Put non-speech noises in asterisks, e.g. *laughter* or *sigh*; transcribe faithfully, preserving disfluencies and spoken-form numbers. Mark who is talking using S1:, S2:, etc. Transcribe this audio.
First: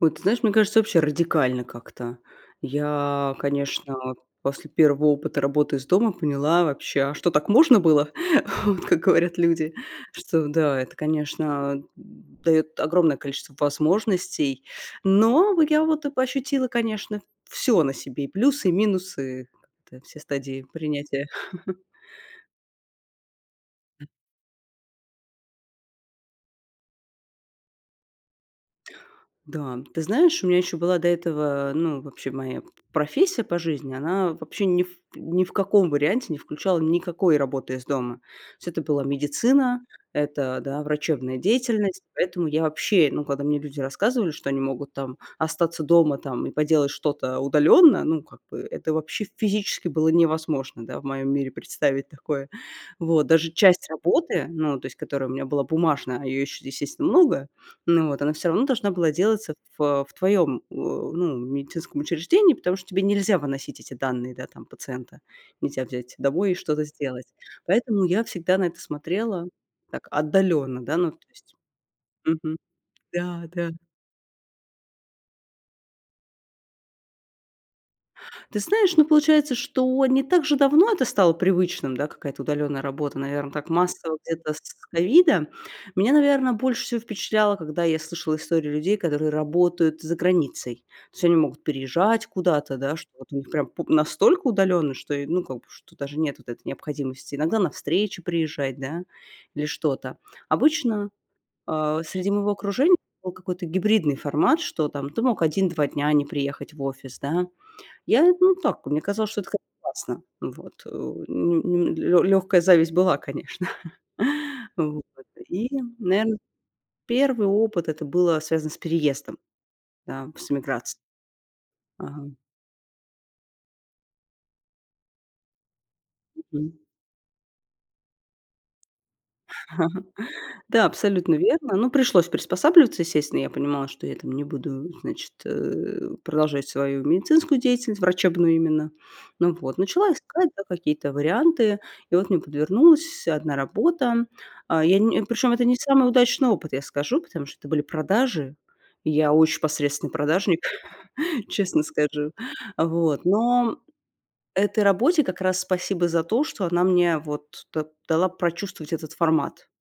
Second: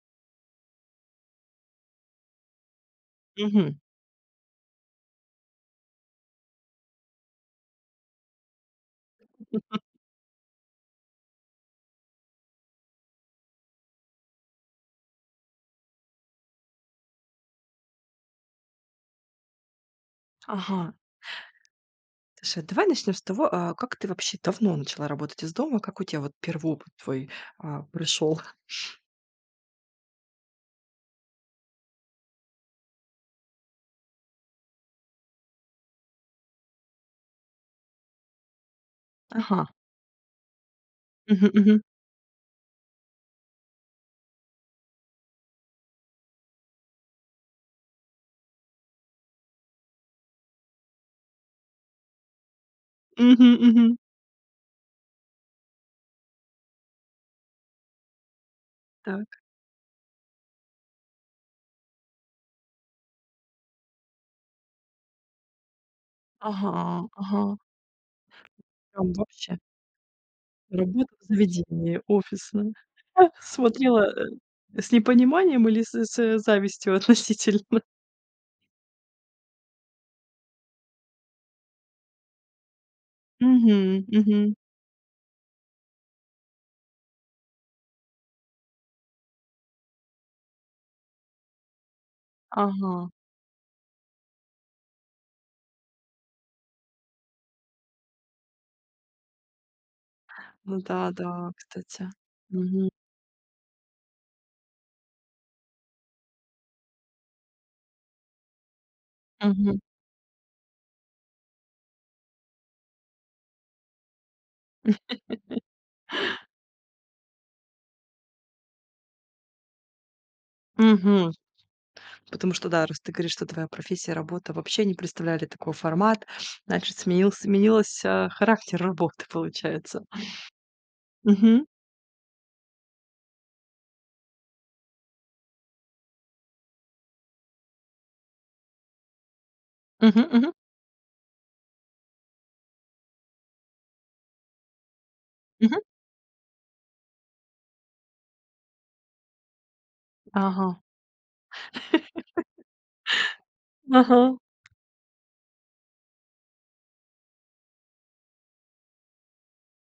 S1: Вот ты знаешь, мне кажется, вообще радикально как-то. Я,
S2: Мгм.
S1: конечно, после первого опыта работы из дома поняла вообще: а что, так можно было? *chuckles* Вот, как говорят люди,
S2: *laughs*
S1: что да, это, конечно, д даёт огромное количество возможностей. Но в я вот и п ощутила, конечно, всё на себе: и плюсы, и минусы, как-то все стадии
S2: Ага.
S1: принятия. *chuckles*
S2: Слушай, давай начнём с того, а, как ты вообще давно начала работать из дома? Как у тебя вот первый опыт твой, а, пришёл? *sniffs*
S1: Да, ты знаешь, у меня ещё была до этого, ну, вообще моя п профессия по жизни, она вообще ни в ни в каком варианте не включала никакой работы из дома. То есть это была
S2: Ага.
S1: медицина, это, да, врачебная
S2: Мгм, мгм.
S1: деятельность. Поэтому я вообще, ну, когда мне люди рассказывали, что они могут там остаться дома, там, и поделать что-то удалённо, ну, как бы, это вообще физически было невозможно, да, в моём мире представить такое. Вот. Даже
S2: Мгм,
S1: часть
S2: мгм.
S1: работы, ну, то есть которая у меня была бумажная, а её ещё, естественно, много, ну вот, она всё равно должна была
S2: Так.
S1: делаться в, э, в твоём, а, ну, медицинском учреждении, потому что тебе нельзя выносить эти данные, да, там пациента, нельзя взять домой и что-то
S2: Ага,
S1: сделать.
S2: ага.
S1: Поэтому я всегда на это
S2: Прям
S1: смотрела
S2: вообще.
S1: так отдалённо, да,
S2: Работа
S1: ну, то
S2: в
S1: есть
S2: заведении
S1: Мгм.
S2: офисном. А
S1: Да-да.
S2: смотрела, э, с непониманием или с с завистью относительно?
S1: Ты знаешь, ну, получается, что не так же давно это стало привычным, да, какая-то удалённая работа, наверно, так
S2: Мгм,
S1: массово где-то
S2: мгм.
S1: с с ковида. Меня, наверно, больше всего впечатляло, когда я слышала истории людей, которые работают за границей. То есть они могут переезжать куда-то, да,
S2: Ага.
S1: что вот у них прям пу настолько удалённо, что и, ну, как бы, что даже нет вот этой необходимости иногда на встречи приезжать, да, или что-то.
S2: Ну да,
S1: Обычно,
S2: да,
S1: а,
S2: кстати.
S1: среди моего
S2: Мгм.
S1: окружения был какой-то гибридный формат, что там ты мог один два дня не приехать в офис, да. Я, ну, так, мне казалось, что это
S2: Мгм.
S1: классно, вот. Ну ну лё лёгкая зависть была, конечно. *chuckles* Вот. И, наверно,
S2: *laughs*
S1: первый опыт- это было связано с переездом, да, с эмиграц
S2: Мгм.
S1: Ага.
S2: Потому что да, раз ты говоришь, что твоя профессия, работа вообще не представляли такой формат,
S1: Мгм.
S2: значит, сменился сменилось, а, характер работы, получается.
S1: *chuckles* Да, абсолютно
S2: Мгм.
S1: верно. Ну, пришлось приспосабливаться, естественно. Я понимала, что я там не буду, значит, э, продолжать свою медицинскую деятельность, врачебную именно. Ну вот. Начала
S2: Мгм,
S1: искать,
S2: мгм.
S1: да, какие-то варианты. И вот мне подвернулась одна работа. А я не причём это не
S2: Мгм.
S1: самый удачный опыт, я скажу, потому что это были продажи. И я очень посредственный продажник,
S2: Ага.
S1: *chuckles* честно скажу.
S2: *laughs*
S1: Вот, но
S2: Ага.
S1: этой работе как раз спасибо за то, что она мне вот да дала прочувствовать этот формат.